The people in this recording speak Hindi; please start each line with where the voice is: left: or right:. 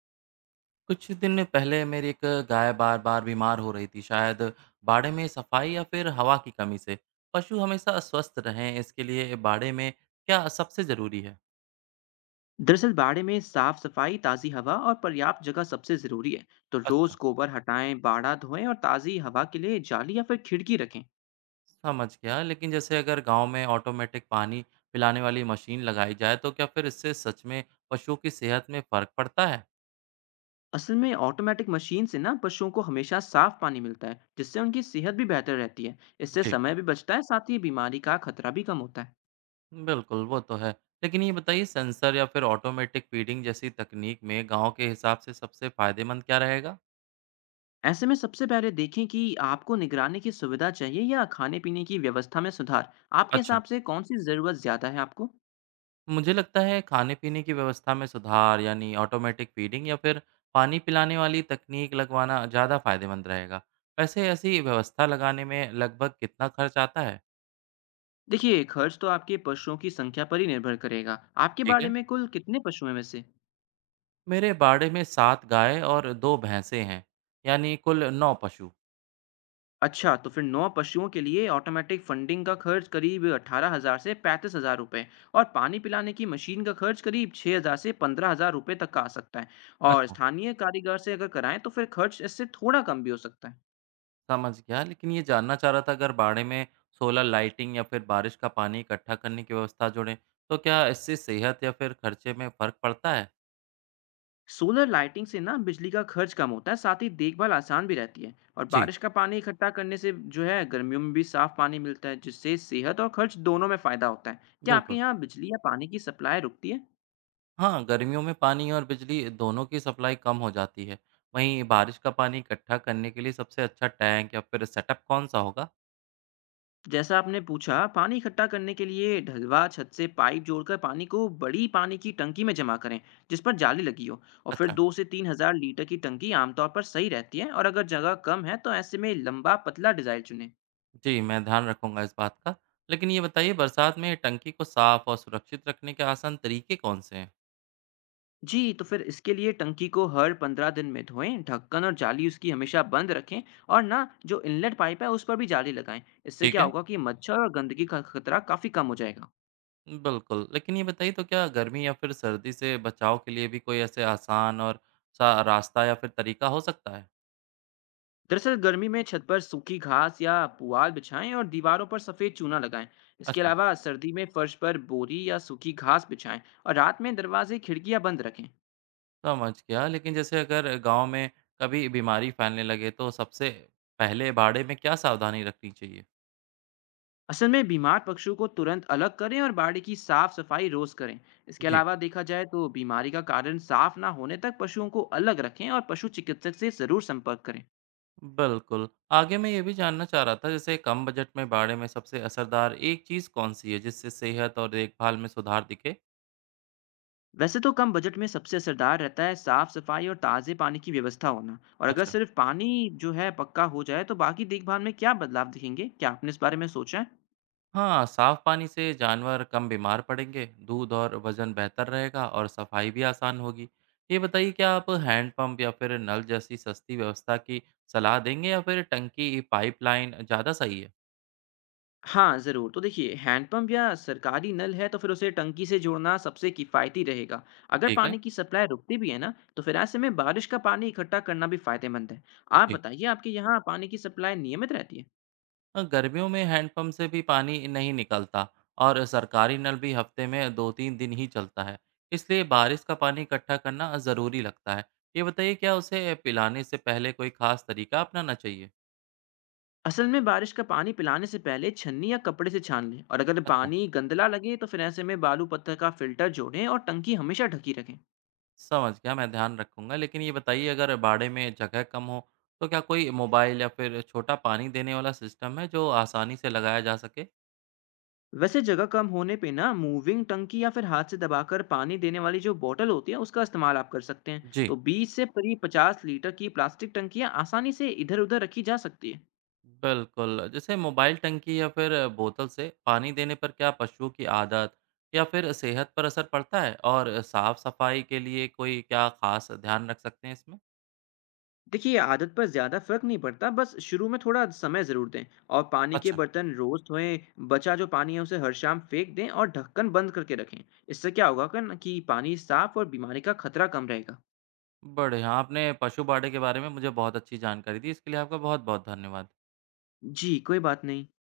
right: कुछ दिन पहले मेरी एक गाय बार बार बीमार हो रही थी, शायद बाड़े में सफाई या फिर हवा की कमी से। पशु हमेशा स्वस्थ रहें, इसके लिए बाड़े में क्या सबसे ज़रूरी है?
left: दरअसल बाड़े में साफ सफाई, ताज़ी हवा और पर्याप्त जगह सबसे ज़रूरी है। तो रोज़
right: अच्छा,
left: गोबर हटाएं, बाड़ा धोएं और ताज़ी हवा के लिए जाली या फिर खिड़की रखें।
right: समझ गया। लेकिन जैसे अगर गांव में ऑटोमेटिक पानी पिलाने वाली मशीन लगाई जाए, तो क्या फिर इससे सच में पशुओं की सेहत में फ़र्क पड़ता है?
left: असल में ऑटोमेटिक मशीन से ना पशुओं को हमेशा साफ पानी मिलता है, जिससे उनकी सेहत भी बेहतर रहती है। इससे
right: जी,
left: समय भी बचता है, साथ ही बीमारी का खतरा भी कम होता है।
right: बिल्कुल, वो तो है। लेकिन ये बताइए, सेंसर या फिर ऑटोमेटिक फीडिंग जैसी तकनीक में गांव के हिसाब से सबसे फ़ायदेमंद क्या रहेगा?
left: ऐसे में सबसे पहले देखें कि आपको निगरानी की सुविधा चाहिए या खाने पीने की व्यवस्था में सुधार। आपके
right: अच्छा,
left: हिसाब से कौन सी ज़रूरत ज़्यादा है आपको?
right: मुझे लगता है खाने-पीने की व्यवस्था में सुधार, यानी ऑटोमेटिक फीडिंग या फिर पानी पिलाने वाली तकनीक लगवाना ज़्यादा फायदेमंद रहेगा। वैसे ऐसी व्यवस्था लगाने में लगभग कितना खर्च आता है?
left: देखिए, खर्च तो आपके पशुओं की संख्या पर ही निर्भर करेगा। आपके
right: ठीक
left: बाड़े
right: है।
left: में कुल कितने पशु हैं वैसे?
right: मेरे बाड़े में सात गाय और दो भैंसें हैं, यानी कुल नौ पशु।
left: अच्छा, तो फिर 9 पशुओं के लिए ऑटोमेटिक फंडिंग का खर्च करीब 18 हजार से 35 हजार रुपये और पानी पिलाने की मशीन का खर्च करीब 6 हजार से 15 हजार रुपये तक का आ सकता है। और
right: अच्छा,
left: स्थानीय कारीगर से अगर कराएं तो फिर खर्च इससे थोड़ा कम भी हो सकता है।
right: समझ गया, लेकिन ये जानना चाह रहा था, अगर बाड़े में सोलर लाइटिंग या फिर बारिश का पानी इकट्ठा करने की व्यवस्था जोड़ें, तो क्या इससे सेहत या फिर खर्चे में फ़र्क पड़ता है?
left: सोलर लाइटिंग से ना बिजली का खर्च कम होता है, साथ ही देखभाल आसान भी रहती है। और
right: जी,
left: बारिश का पानी इकट्ठा करने से जो है गर्मियों में भी साफ पानी मिलता है, जिससे सेहत और खर्च दोनों में फायदा होता है। क्या आपके
right: बिल्कुल।
left: यहाँ बिजली या पानी की सप्लाई रुकती है?
right: हाँ, गर्मियों में पानी और बिजली दोनों की सप्लाई कम हो जाती है। वहीं बारिश का पानी इकट्ठा करने के लिए सबसे अच्छा टैंक या फिर सेटअप कौन-सा होगा?
left: जैसा आपने पूछा, पानी इकट्ठा करने के लिए ढलवा छत से पाइप जोड़कर पानी को बड़ी पानी की टंकी में जमा करें, जिस पर जाली लगी हो। और फिर
right: अच्छा।
left: 2 से 3 हजार लीटर की टंकी आमतौर पर सही रहती है। और अगर जगह कम है तो ऐसे में लंबा पतला डिजाइन चुनें।
right: जी, मैं ध्यान रखूंगा इस बात का। लेकिन ये बताइए, बरसात में टंकी को साफ और सुरक्षित रखने के आसान तरीके कौन से हैं?
left: जी, तो फिर इसके लिए टंकी को हर 15 दिन में धोएं, ढक्कन और जाली उसकी हमेशा बंद रखें। और ना, जो इनलेट पाइप है उस पर भी जाली लगाएं। इससे
right: ठीक
left: क्या
right: है,
left: होगा कि मच्छर और गंदगी का खतरा काफी कम हो जाएगा।
right: बिल्कुल। लेकिन ये बताइए, तो क्या गर्मी या फिर सर्दी से बचाव के लिए भी कोई ऐसे आसान और सा रास्ता या फिर तरीका हो सकता है?
left: दरअसल गर्मी में छत पर सूखी घास या पुआल बिछाएं और दीवारों पर सफेद चूना लगाएं। इसके
right: अच्छा,
left: अलावा सर्दी में फर्श पर बोरी या सूखी घास बिछाएं और रात में दरवाजे खिड़कियां बंद रखें।
right: समझ गया, लेकिन जैसे अगर गाँव में कभी बीमारी फैलने लगे तो सबसे पहले बाड़े में क्या सावधानी रखनी चाहिए?
left: असल में बीमार पशु को तुरंत अलग करें और बाड़े की साफ सफाई रोज करें। इसके
right: जी।
left: अलावा देखा जाए तो बीमारी का कारण साफ ना होने तक पशुओं को अलग रखें और पशु चिकित्सक से जरूर संपर्क करें।
right: बिल्कुल, आगे मैं ये भी जानना चाह रहा था, जैसे कम बजट में बाड़े में सबसे असरदार एक चीज़ कौन-सी है जिससे सेहत और देखभाल में सुधार दिखे?
left: वैसे तो कम बजट में सबसे असरदार रहता है साफ सफाई और ताज़े पानी की व्यवस्था होना। और अगर
right: अच्छा।
left: सिर्फ पानी जो है पक्का हो जाए तो बाकी देखभाल में क्या बदलाव दिखेंगे, क्या आपने इस बारे में सोचा है?
right: हाँ, साफ पानी से जानवर कम बीमार पड़ेंगे, दूध और वज़न बेहतर रहेगा और सफाई भी आसान होगी। ये बताइए, क्या आप हैंड पंप या फिर नल जैसी सस्ती व्यवस्था की सलाह देंगे, या फिर टंकी, पाइपलाइन ज़्यादा सही है?
left: हाँ ज़रूर, तो देखिए हैंडपंप या सरकारी नल है तो फिर उसे टंकी से जोड़ना सबसे किफ़ायती रहेगा। अगर
right: ठीक है।
left: पानी की सप्लाई रुकती भी है ना तो फिर ऐसे में बारिश का पानी इकट्ठा करना भी फायदेमंद है। आप
right: जी,
left: बताइए, आपके यहाँ पानी की सप्लाई नियमित रहती है?
right: गर्मियों में हैंडपंप से भी पानी नहीं निकलता, और सरकारी नल भी हफ्ते में दो तीन दिन ही चलता है, इसलिए बारिश का पानी इकट्ठा करना ज़रूरी लगता है। ये बताइए, क्या उसे पिलाने से पहले कोई खास तरीका अपनाना चाहिए?
left: असल में बारिश का पानी पिलाने से पहले छन्नी या कपड़े से छान लें, और अगर
right: अच्छा,
left: पानी गंदला लगे तो फिर ऐसे में बालू पत्थर का फिल्टर जोड़ें और टंकी हमेशा ढकी रखें।
right: समझ गया, मैं ध्यान रखूंगा। लेकिन ये बताइए, अगर बाड़े में जगह कम हो तो क्या कोई मोबाइल या फिर छोटा पानी देने वाला सिस्टम है जो आसानी से लगाया जा सके?
left: वैसे जगह कम होने पे ना मूविंग टंकी या फिर हाथ से दबाकर पानी देने वाली जो बोतल होती है उसका इस्तेमाल आप कर सकते हैं।
right: जी,
left: तो 20 से करीब 50 लीटर की प्लास्टिक टंकियां आसानी से इधर उधर रखी जा सकती है।
right: बिल्कुल। जैसे मोबाइल टंकी या फिर बोतल से पानी देने पर क्या पशुओं की आदत या फिर सेहत पर असर पड़ता है? और साफ-सफाई के लिए कोई क्या खास ध्यान रख सकते हैं इसमें?
left: देखिए आदत पर ज़्यादा फर्क नहीं पड़ता, बस शुरू में थोड़ा समय ज़रूर दें और पानी के
right: अच्छा।
left: बर्तन रोज़ धोएं। बचा जो पानी है उसे हर शाम फेंक दें और ढक्कन बंद करके रखें। इससे क्या होगा कि ना कि पानी साफ और बीमारी का खतरा कम रहेगा।
right: बढ़िया, आपने पशु बाड़े के बारे में मुझे बहुत अच्छी जानकारी दी, इसके लिए आपका बहुत-बहुत धन्यवाद।
left: जी कोई बात नहीं।